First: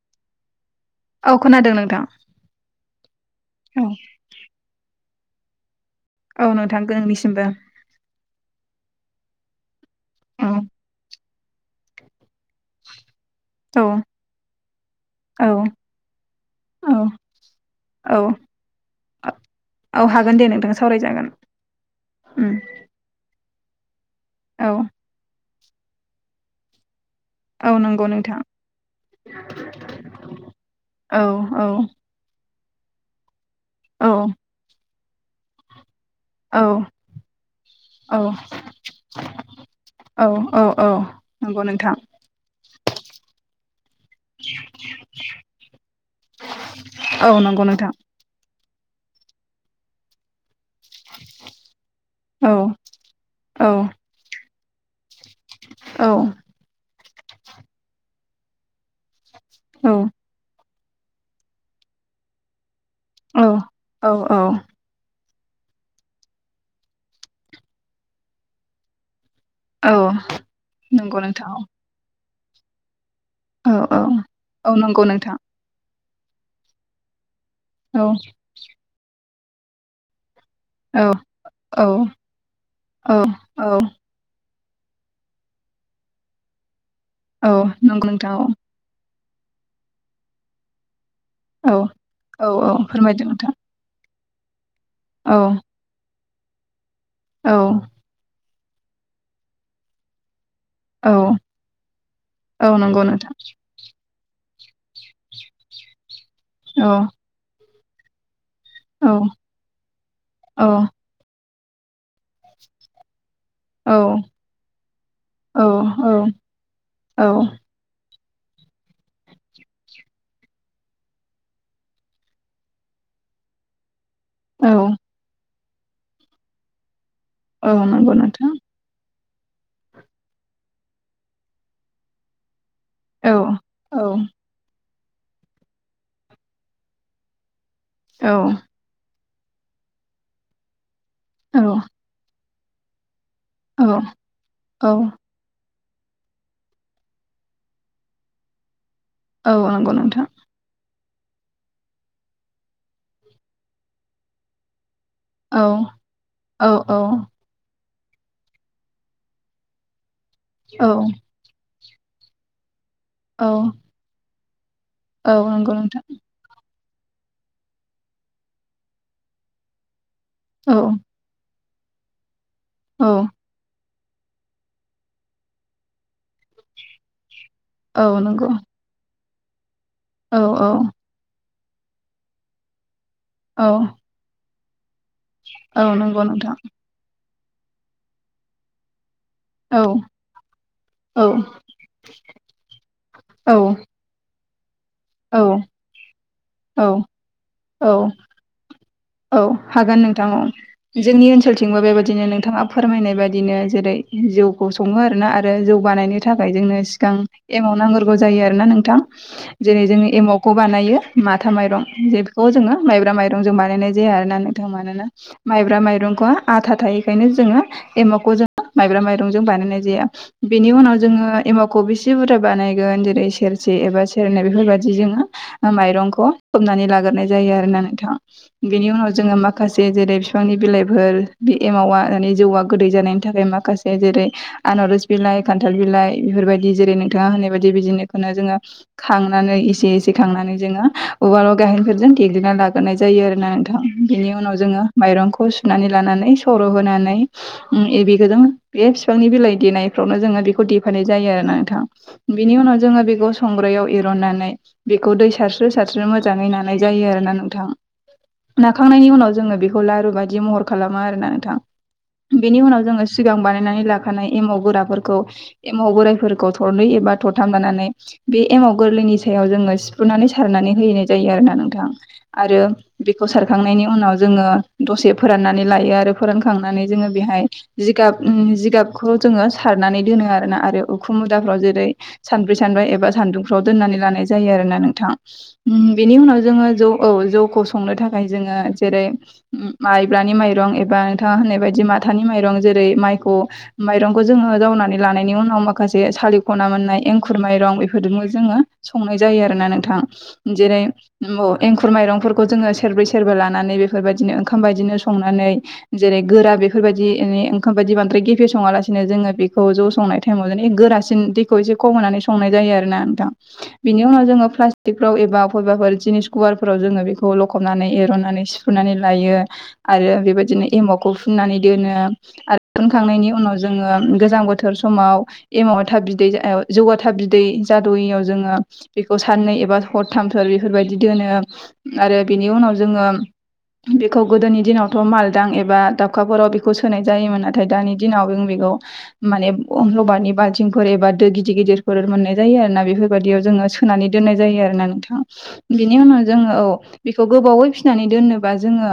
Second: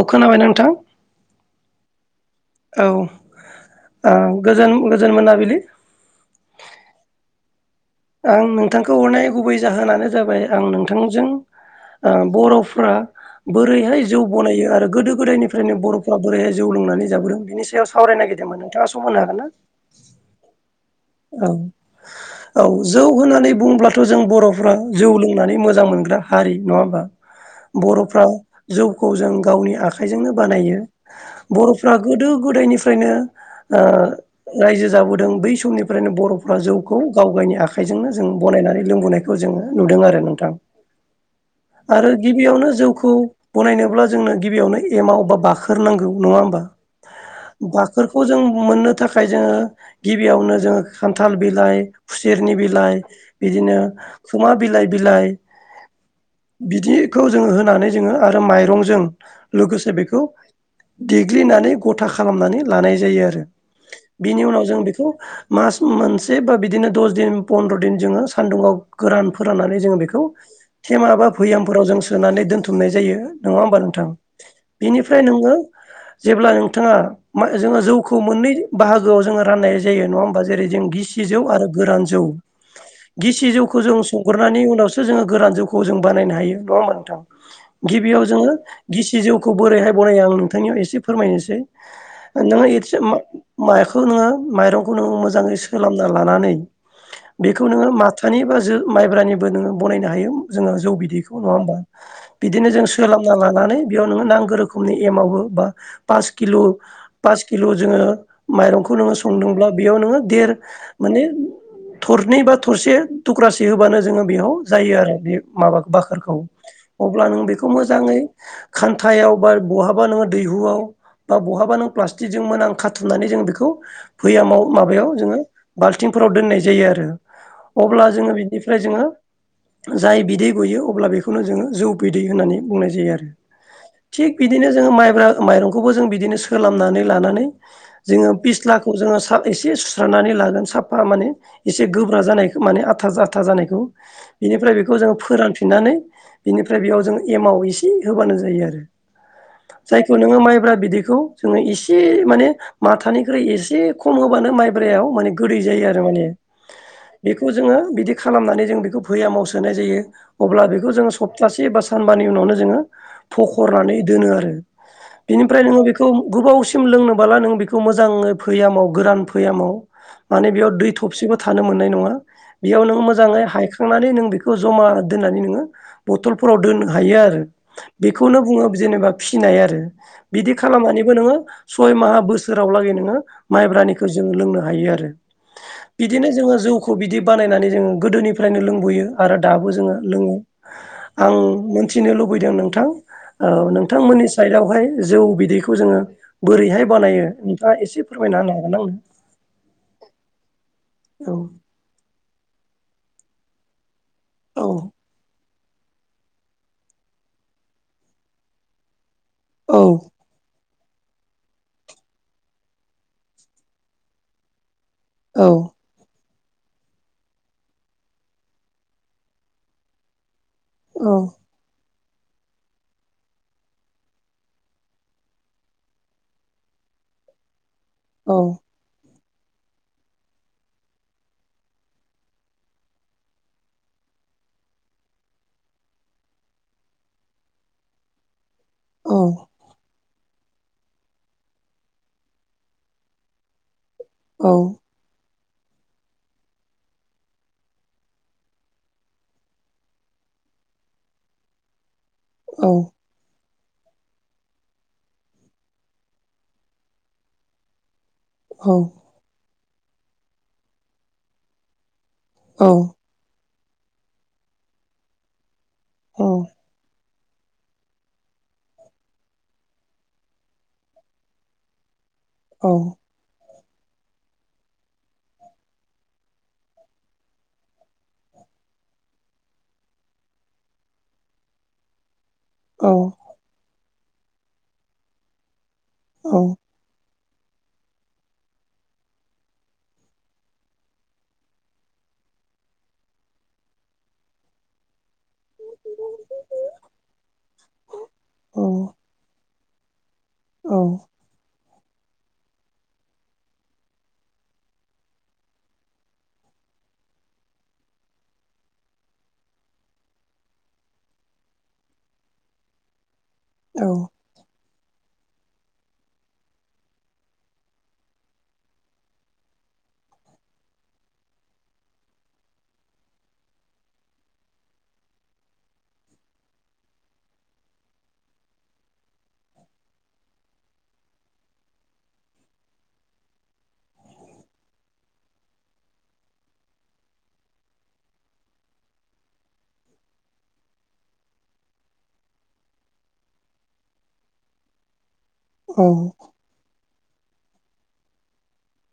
औ खोनाबाय नोंथां औ खोनादों नोंथां औ औ गोजोन गोजोन मोनाबिलि औ नोंथां नोंनिसिमबो आं नोंथांखौ हरनाय गुबै जाहोनानो जाबाय औ आं नोंथांजों बर'फ्रा औ बोरैहाय जौ बनायो आरो गोदो औ गोदायनिफ्रायनो बर'फोरा्रा बोरैहाय जौ औ लोंनानै जाबोदों बेनि सायाव औ सावरायनाय गिरदों दा नोंथाङा सम होनो हागोन ना औ हागोन दे नोंथां सावरायनो औ औ जौ होननानै बुङोबब्लाथ' जों औ बर'फ्रा जौ लोंनानै मोजां मोजां मोनग्रा हारि नङा होमबा औ नंगौ बरफ्रा नोंथां जौखौ जों गावनि आखाइजोंनो बानायो औ औ बरफ्रा गोदो गोदायनि फ्रायनो औ रायजो ओ जाबोदों बै समनि बेओनो बरफ्रा औ जौखौ गाव गावनि आखाइजोंनो औ जों बनायनानै लोंबोनायखौ जोङो नुदों आरो औ नोंथां औ औ नंगौ नोंथां आरो गिबियावनो जौखौ बनायनोब्ला जोंनो गिबियावनो एमाव बा बाखोरनांगौ नङा होनबा औ नंगौ नोंथां बाखोरखौ जों मोननो थाखाय जोङो गिबियावनो जोङो खान्थाल बिलाइ औ खुसेरनि बिलाइ औ बिदिनो खुमा बिलाइ बिलाइ औ बिदिखौ जोङो होनानै जोङो आरो माइरंजों लोगोसे बेखौ देग्लिनानै गथा खालामनानै लानाय जायो आरो औ औ बिनि उनाव औ जों बेखौ मास मोनसे बा बिदिनो दस दिन पन्द्र दिन जोङो सान्दुंङाव गोरान फोराननानै औ जोङो बेखौ थेमा नंगौ बा नोंथां भैयामफोराव जों सोनानै दोन्थुमनाय जायो नङा औ होमबा औ नोंथां औ नंगौ बिनिफ्राय नोंथां नोङो जेब्ला नोंथाङा जोङो औ जौखौ मोननै बाहागोआव जोङो राननाय जायो नङा होमा जेरै जों औ गिसि जौ आरो औ गोरान जौ औ गिसि जौखौ जों ग्रानि उनावसो जों गोरान जौ खौ बखनायनो हायो नङा औ नंगौ होनबा नोंथां जौखौ बोरैहाय बरै आं नोंथांनियाव एसे फोरमायनोसै औ औ औ नोङो फोरमायदो नोंथां माखौ नोङो माइरंखौ नो औ जाङै सोलाबना लानानै बेखौ औ नोङो माथानि जो माइब्रानिबो नोङो बनायनो हायो जोङो जौ औ बिदैखौ नङा होमबा बिदिनो औ जों नंगौ नोंथां सोलाबना लानानै बेयाव नोङो नांगोरोखौ खमनि एमावबो बा पास किल' औ पास किल' जोङो माइरंखौ औ नोङो संदोंब्ला बेयाव नोङो देर औ माने थरनै बा थरसे थुख्रासे औ होबानो जोङो बेयाव जायो आरो बे औ माबा बाखारखौ औ अब्ला नों बेखौ मोजाङै खान्थायाव बा बहाबा नोङो दैहुआव बा बहाबा नों प्लास्टिकजों मोनां खाथुमनानै जों बेखौ फैयामाव औ माबायाव जोङो बाल्थिंफोराव दोननाय जायो आरो औ अब्ला नंगौ जोङो नोंथां बिनिफ्राय जोङो जाय बिदै गयो अब्ला बेखौनो जोङो जौ बिदै होननानै बुंनाय जायो आरो औ औ थिग बिदिनो जोङो माइब्रा माइरंखौबो जों बिदिनो सोलानानै लानानै जोङो औ फिस्लाखौ जोङो एसे सुस्रनानै लागोन साफा माने औ एसे गोब्रा जानायखौ माने आथा जथा जानायखौ बिनिफ्राय औ बेखौ जोङो फोरानफि फिननानै बिनिफ्राय बेयाव जों एमाव एसे होबानो जायो आरो औ नंगौ जायखौ नोंथां नोङो माइब्रा बिदि बेखौ जोङो एसे माने माथानिख्रुइ एसे खम होबानो माइब्रायाव गोदै औ जायो आरो माने औ औ बेखौ जोङो बिदि खालामनानै जों बेखौ फैयामाव सोनाय जायो अब्ला बेखौ औ जोङो सप्तासे बा सानबानि उनावनो जोङो औ फखरनानै दोनो आरो बिनिफ्राय नंगौ नोङो बेखौ नोंथां औ गोबाव लोंनो नों बेखौ मो फैय गोरान फैयाव माने बेयाव दै थबसेबो थ थानो मोननाय नङा बेयाव नोङो औ मोजाङै हाइ खांनानै नों बेखौ जमा दोननानै नोङो बथलफोराव दोननो हायो आरो औ बेखौनो नंगौ बुङो जेनेबा फिनाय आरो औ बिदि औ खालामनानैबो नोङो सय माहा बोसोरावलागै नोङो औ माइब्रानिखौ जोङो लोंनो हायो आरो औ नंगौ बिदिनो नोंथां जोङो जौखौ बिदि बानायनानै जोङो गोदोनिफ्रायनो लोंबोयो आरो दाबो औ जोङो लोङो औ आं मोनथिनो लुबैदों नोंथां औ नोंथांमोननि साइडआवहाय जौ औ बिदैखौ जोङो बोरैहाय औ बानायो नोंथाङा एसे औ फोरमायना हागोन आं औ हागोन नोंथां औ जोंनि ओनसोलथिंबो बेबायदिनो नोंथ नोंथाङा फोरमायनाय बायदिनो जेरै औ जौखौ सङो आरोना आरो आरो जौगानायनो थाखाय जोंनो सिगां एमाव नांग्रोगौ जायो आरोना नोंथां औ जेरै जोङो एमावखौ बानायो माथा माइरं जेखौ जोङो माइब्रा माइरंजों बानायनाय जायो जे आरोना नोंथां मानोना औ माइब्रा माइरंखौ आथा थायैखायनो जोङो एमाखौ जोङो माइब्रा माइरंजों बानायनाय जाया बेनि उनाव जोङो एमावखौ बेसे बुरजा बानायगोन जेरै सेरसे एबा सेरनै बेफोरबाददि जोङो माइरंखौ खोबनानै लाग्रो नाय जायो आरोना नोंथां औ बेनि उनाव जोङो माखासे जेरै फिफांनि बिलाइफोर बे एमावा मे जौआ गोदै जानायनि थाखाय माखासे जेरै आनारस बिलाइ खान्थाल बिलाइ बेफोरबायदि जेरै नोंथाङा होननाय बायदि बिदिनोखौनो जोङो औ खांनानै एसे एसे खांनानै जोङो उवाल बा गाहेनफोरजों गेग्लिना लाग्रोनाय जायो आरो नोंथां बिनि औ उनाव जोङो माइरंखौ सुनानै लानानै सर' होनानै बेखौ जों बे बिफांनि बिलाइ देनायफ्रावनो जोङो बेखौ देफानाय जायो आरोना नोंथां बेनि औ उनाव जोङो बेखौ सं संग्रायाव एरननानै बेखौ दै सारस्रो सारस्रो मोजाङै नानाय जायो आरोना नोंथां औ नाखांनायनि उनाव जोङो बेखौ लारु बायदि महर खालामो आरोना नोंथां बेनि औ उनाव जोङो सिगां बानायनानै लाखानाय एमाव गोराफोरखौ एमाव बोराइफोरखौ थरनै एबा थरथाम लानानै बे एमाव गोरलैनि सायाव जोङो सिफ्रुनानै सारनानै होयैनाय जायो आरोना नोंथां आरो औ बेखौ सारखांनायनि उनाव जोङो दसे फोरानखांनानै लायो आरो फोरानखांनानै जोङो बेहाय जिगाब जिगाबखौ जोङो सारनानै दोनो आरोना आरो उखु मुदाफ्राव जेरै सानब्रै सानबा एबा सानदुंफ्राव दोननानै लानाय जायो आरोना नोंथां बिनि उनाव जोङो जौ औ जौखौ संनो थाखाय जोङो जेरै माइब्रानि माइरं एबा नोंथाङा होननाय बायदि माथानि माइरं जेरै जेरै माइखौ माइरंखौ जोङो जावनानै लानायनि उनाव माखासे सालि खना मोननाय एंखुर माइरं इफोरजोंबो जोङो औ संनाय जायो आरोना नोंथां जेरै औ ओ एंखुर माइरंफोर खौ जोडों सेरब्रै सेरबा लानानै बेफोरबायदिनो ओंखाम बायदिनो संनानै जेरै गोरा बेफोरबायदि ओंखाम बायदि बांद्राय गेफे सङालासिनो जोङो बेखौ ज' संनाय टाइमाव गोरासिन दैखौ एसे खम होनानै सं संनाय जायो आरोना नोंथां बेनि उनाव जोङो प्लासटिक फोराव एबा बबेबा जिनिस गुवार फोराव जोङो बेखौ बेखौ लखबनानै एरननानै सिफ्रुनानै लायो आरो बेबायदिनो एमावखौ फुननानै दोनो आरो दुनखांनायनि उनाव जोङो गोजां बोथोर समाव एमावा थाब बिदै जौआ थाब बिदै जाद'यियाव जोङो बेखौ साननै एबा हरथामफोर बेफोरबायदि दोनो आरो बिनि उनाव जोङो बेखौ गोदोनि दिनावथ' मालदां एबा दाबखाफोराव बेखौ सोनाय जायोमोन नाथाय दानि दिनाव बे बेगं माने रबारनि बालथिंफोर एबा दो गिदिर गिदिरफोर मोननाय जायो आरोना बेफोरबायदियाव जोङो सोनानै दोननाय जायो आरोना नोंथां बिनि उनाव जोङो औ बेखौ गोबावै फिनानै दोनोबा जोङो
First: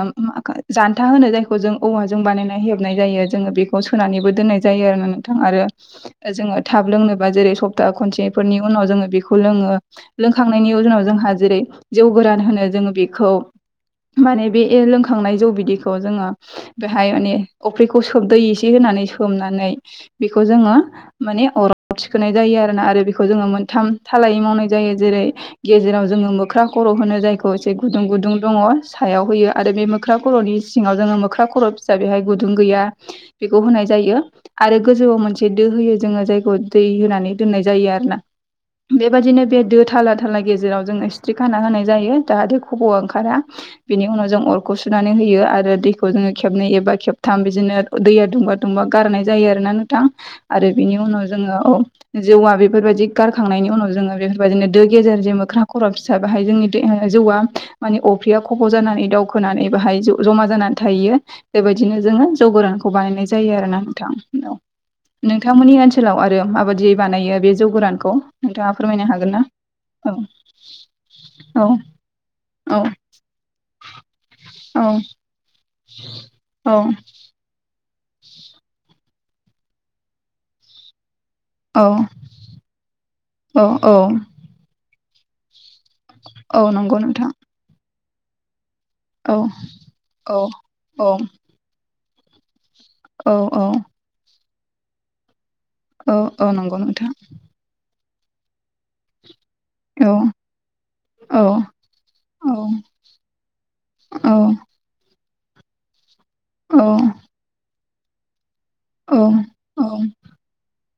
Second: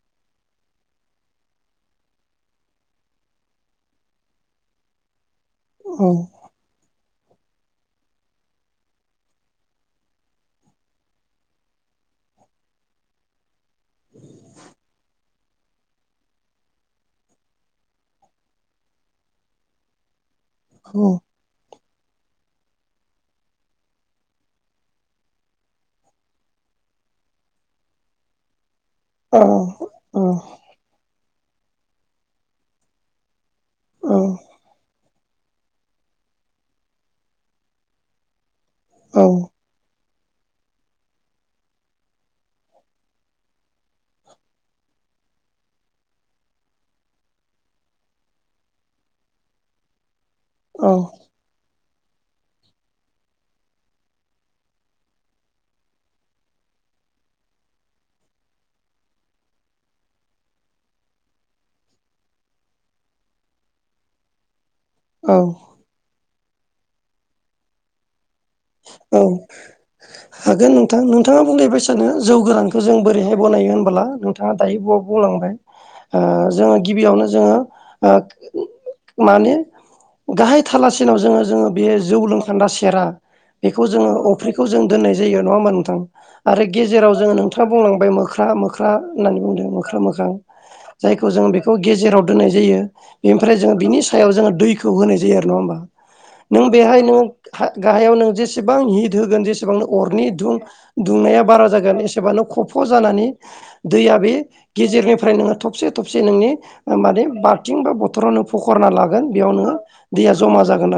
जान्था होनो जायखौ जों औवाजों बानायना हेबनाय जायो जोङो बेखौ सोनानैबो दोननाय जायो आरोना नोंथां जोङो थाब लोंनो बा जेरै सफ्ता खनसे फोरनि उनाव जोंङो बेखौ लोङो लोंखांनायनि उनाव जोंहा जेरै जौ गोरान होनो जोङो बेखौ माने बे लोंखांनाय जौ बिदैखौ जोङो बेहाय माने अफ्रिखौ सोबदै एसे होना नानै सोमनानै बेखौ जोङो माने अराव थिखोनाय जायो आरोना आरो बेखौ जोङो मोनथाम थालायै मावनाय जायो जेरै गेजेराव जोङो मोख्रा ख खर' होनो जायखौ एसे गुदुं गुदुं दङ सायाव होयो औ आरो बे मोख्रा खर'नि सिङाव जोङो मोख्रा खर' फिसा बेहाय गुदुं गैया बेखौ होनाय जायो आरो गोजौआव मोनसे दो होयो जोङो जायखौ दै होनानै दोननाय जायो आरोना बेबायदिनो बे दो थाला थाला गेजेराव जोंङो सिथ्रि खाना होनाय जायो जाहाथे खब'आ ओंखारा बेनि उनाव जों अरखौ सुनानै होयो आरो दैखौ जोङो खेबनै एबा खेबथाम थाम बिदिनो दैया दुंबा दुंबा गारनाय जायो आरोना नोंथां आरो बिनि उनाव जोङो जौवा बेफोरबायदि गारखांनायनि उनाव जोङो बेफोरबायदिनो दो गेजेर जे मोख्रा खर' फिसा बेाहाय जोंनि जौवा माने अफ्रिया खब' जानानै दावउखोनानै बाहाय जमा जानानै थाहैयो बेबायदिनो जोङो जौ गोरानखौ बानायनाय जायो आरोना नोंथां औ नोंथांमोननि ओनसोलाव आरो माबादियै बानायो बे जौ गोरानखौ नोंथाङा फोरमायनो औ हागोन ना? औ हागोन नोंथां नोंथाङा औ बुंलायबायसानो जौ औ गोनांखौ जों बोरैहाय बनायो होनबोला नोंथाङा दायो औ बयाव बुंलांबाय ओ औ जोङो गिबियावनो जोङो माने गाहाय थालासिनाव जोङो जोङो बे औ जौ लोंखान्दा सेरा औ बेखौ जोङो औ अफ्रिखौ जों दोन्नाय जायो नङा होमबा नोंथां औ आरो नंगौ गेजेराव नोंथां जोङो नोंथाङा बुंलांबाय मोख्रा मोख्रा मोख्रा औ होननानै बुंदों मोख्रा मोखां औ औ जायखौ जों बेखौ गेजेराव दोननाय जायो। औ बेनिफ्राय औ जोङो बिनि सायाव जोङो दैखौ होनाय जायो आरो नङा होमबा औ औ नों नंगौ बेहाय नोंथां नोङो गाहायाव नों जेसेबां हिद होगोन जे एसेबांनो औ अरनि दुं दुंनाया औ बारा जागोन एसेबानो औ खफ' जानानै दैया औ बे गेजेरनिफ्राय नोङो थबसे थबसे नोंनि औ माने बाल्थिं बा बथरावनो सखरना औ लागोन बेयावनो दैया जामा जोन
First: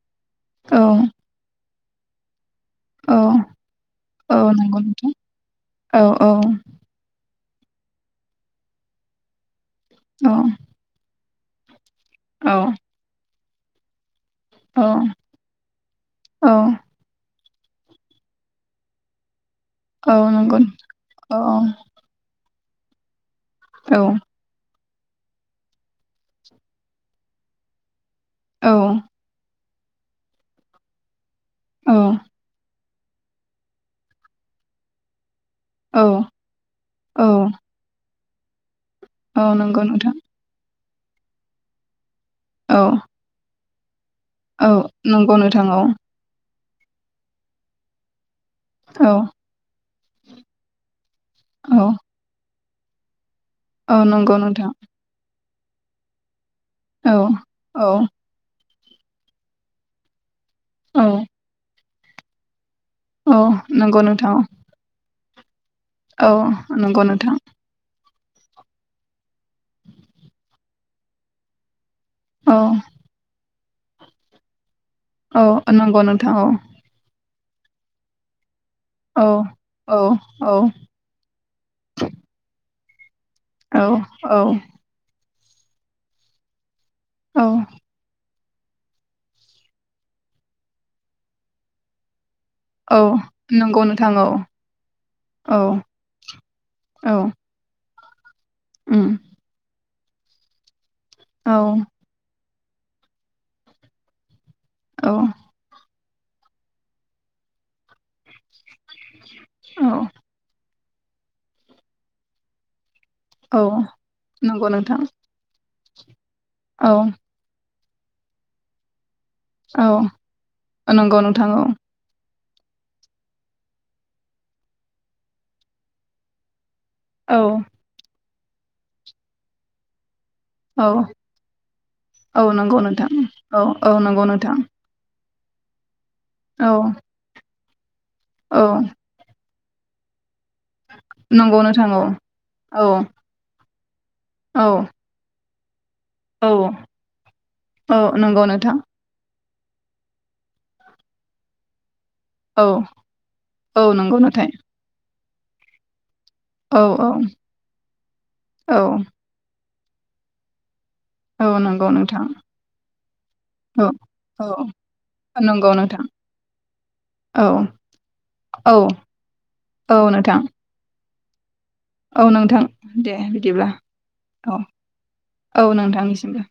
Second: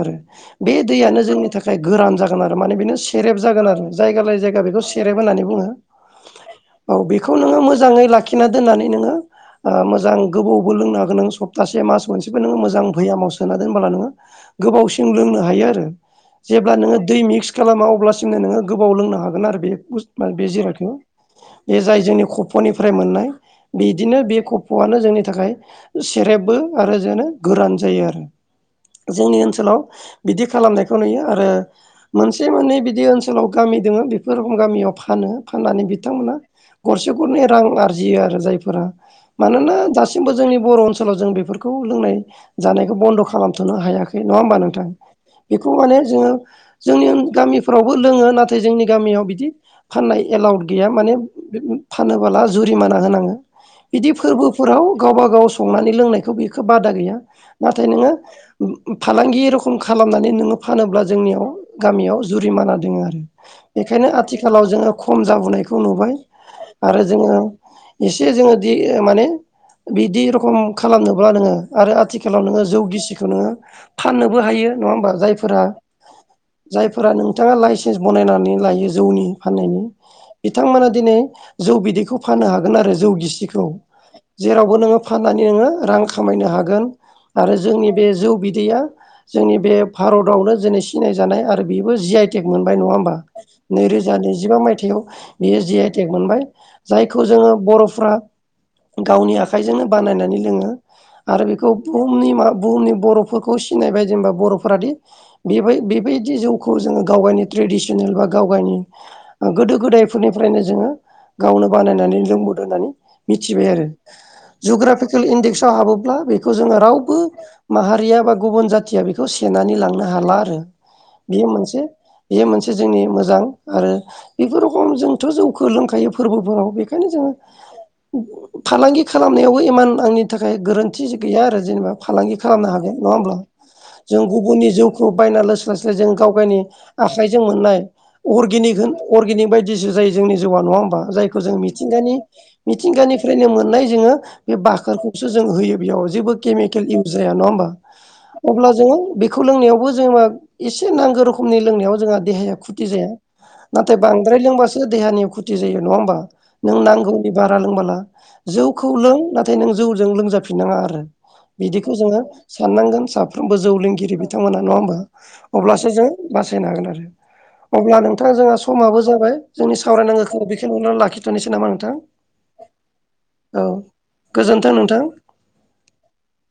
बे औ दैनो जोंनि थाखाय गोरान जा थार मानो बेनो औ सेरेब जागोन आरो जायगा लायै औ जायगा नंगौ बेखौ नोंथां सेरबनानै बुङो औ औ औ बे खौनो मोजां लाखिनानैनानै नो औ मोां गोबावबो लनो होन्तासे मास खनसेबो मोजां बयामाव सोना दोनोब्ला नोङो गोबावसिम लोंनो हायो आरो औ जेब्ला नोङो दै मिक्स खालामा अब्लासिमनो नोङो गोबाव लोंनो हागोन आरोखि औ बे बे नंगौ जिरायख औ बे जाय जोंनि खफ'निफ्राय मोननाय [unintelligible] औ बिदिनो बे ख्फ'आनो जोंनि थाखाय सेरेबबो आरो जोंनो गोरान जायो आरो औ औ जोंनि ओनसोलाव बिदि खालामनायखौ नुयो आरो ब मोननै बिदि ओनसोलाव गामि दोङो बेफोर रोखोम गामियाव फानो फाननानै बिथांमोना गरसे गरनै औ रां आरजियो आरो जायफोरा औ मानोना नंगौ नोंथां दासिमबो जोंनि बर' ओनसोलाव जों बेफोरखौ लोंनाय औ जानायखौ बन्द' खालाम थ'नो हायाखै नङा हबा औ नोंथां नंगौ नोंथां बेखौ औ माने जोङो जोंनि गामिफ्रावबो लोङो ना थाय जोंनि औ गामियाव बिदि फाननाय एलाउद गैया माने औ फानबोला जुरिमाना होनाङो औ बिदि नंगौ नोंथां फोरबोफोराव गावबा गाव संनानै लोंनायखौ बेखो बादा औ गैया नाथाय औ नोङो फालांगि रखम खालामनानै नोङो फानोब्ला औ जोंनियाव गामियाव जुरिमाना दङो आरो औ नंगौ बेखायनो नोंथां आथिखालाव जोङो खम जाबोनायखौ नुबाय औ नंगौ आरो नोंथां जोङो एसे जोङो दि माने बिदि रखम खालामनोब्ला नोङो आरो आ थिखालाव औ नोङो जौ गिसिखौ नोङो फाननोबो हायो नङा होमबा औ जायफोरा नंगौ नोंथां औ फोर नोंथाङा लाइसेन्स बनायनानै लायो। जौनि औ फाननायनि औ औ बिथांमोना दिनै जौ बिदैखौ फाननो हागोन आरो जौ गिसि खौ औ औ जेरावबो नोङो फाननानै नोङो रां खामायनो हागोन। औ आरो जोंनि बे जौ बिदैया जोंनि बे भारतावनो दिनै सिनाय जानाय आरो बेबो जि आइ टेक मोनबाय नङा औ होमबा नंगौ नै नोंथां रोजा औ नैजिबा मायथाइयाव औ बियो जि आइ टेक मोनबाय औ जायखौ जों बर' फ्रा उम गावनि आखजोंनो बानायनानै लोङो आरो औ बे बुहुमनि मा बुहुमनि बर'फोरखौ सिनायबाय जेनेबा बर'फोराादि औ बेबाय बे बायदि जौखौ जोङो गाव गावनि ट्रेडिसनेल बा गाव गावनि गोदो औ गोदायफोरनिफ्रायनो जोङो गावनो बानायनानै लोंबोदों होननानै औ मिथिबाय आरो नंगौ नोंथां जग्राफिकेल इडेक्स हाबोब्ला बेखौ जोङो औ रावबो माहारिया बा गुबुन जाथिया बे खौ सेनानै औ लांनो हाला आरो नंगौ बेयो नोंथां औ मोनसे बेयो मोनसे जोंनि मोजां आरो बेफोर रखम जोंथ' जौखौ लोंखायो फोरबोफोराव बे खायनो जोङो औ फालांगि खालामनायावबो इमान आंनि थाखाय औ गोरोन्थि गैया आरो जेनेबा फालांगि औ खालामनो नंगौ हागोन नङा नोंथां होमब्ला औ औ जों नंगौ नोंथां गुबुननि जौखौ बायना लोंस्लाय स्लाय जों गाव गावनि औ आखाइजों मोननाय औ अरगेनिक होन अर्गेनिक बाय जि जुजाय जोंनि जौआ नङा होमबा जायखौ जों नंगौ नोंथां मिथिंगानि औ औ मिथिंगानिफ्रायनो मोननाय जोङो बे औ बाखोरखौसो जों होयो बेयाव जेबो औ केमिकेल इउस जाया नङा होमबा औ नंगौ अब्ला नोंथां जोङो बेखौ लोंनायावबो जोङा एसे नांगौ रोखोमनि लोंनायाव जोंहा देहाया औ खुथि जाया औ नाथाय नंगौ बांद्राय नोंथां लोंबासो देहानि खुथि थि जायो नङाहमबा औ औ लोंनांगौनि बारा लोंबाला औ जौखौ लों नाथाय नों जौजों लोंजाफिननाङा आरो औ नंगौ बिदिखौ जोङो नोंथां साननांगोन साफ्रोमबो जौ औ लोंगिरि बिथांमोना नङा औ होमबा नंगौ अब्लासो नोंथां जों बासायनो हागोन औ आरो अब्ला नोंथाङा जोंहा औ समाबो जाबाय जोंनि औ सावरायनांगौ नोंथां खो बेखौ नुनानै लाखिथ'नोसै नामा नोंथां औ नोंथां दे औ बिदिब्ला औ गोजोन्थों नोंथां औ नोंथांनिसिमबो